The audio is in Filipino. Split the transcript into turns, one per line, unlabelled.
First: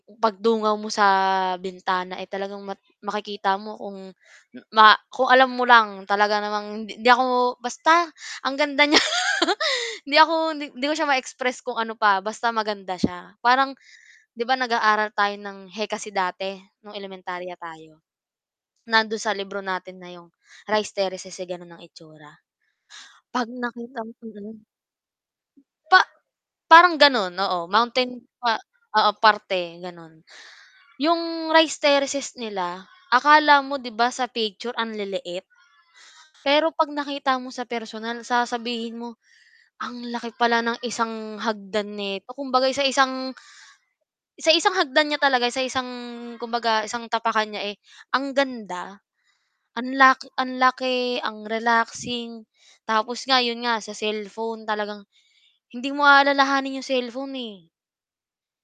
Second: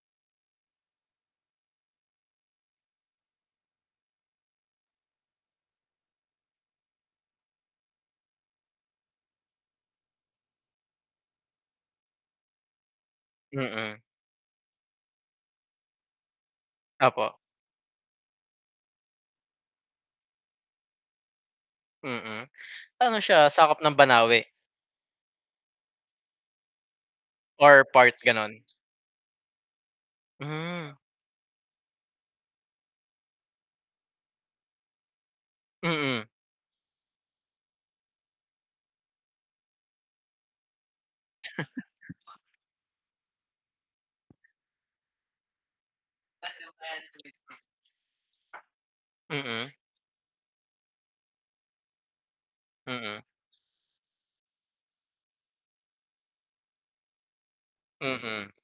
Pagdungaw mo sa bintana ay talagang makikita mo kung ma kung alam mo lang talaga namang hindi ako basta ang ganda niya hindi ako hindi ko siya ma-express kung ano pa basta maganda siya. Parang
Mm.
'di ba, nag-aaral tayo ng HEKASI dati nung
Opo.
elementarya tayo nandun sa libro natin na yung Rice Terraces ay ganun ang itsura?
Mm. Ano
Pag
siya sakop ng
nakita mo
Banaue?
mm. Pa parang ganun. Oo,
Or part
mountain pa
ganun?
oo parte ganun.
Hmm.
Yung Rice Terraces nila akala mo di ba sa picture ang liliit,
Mm.
pero 'pag nakita mo sa personal sasabihin mo ang laki pala ng isang hagdan neto kumbaga sa isang sa isang hagdan niya talaga, sa isang kumbaga isang tapakan niya ang ganda
Mm.
ang la ang laki, ang relaxing,
Mm.
tapos nga 'yon nga sa cellphone talagang hindi mo aalalahanin 'yong cellphone, eh.
Mm.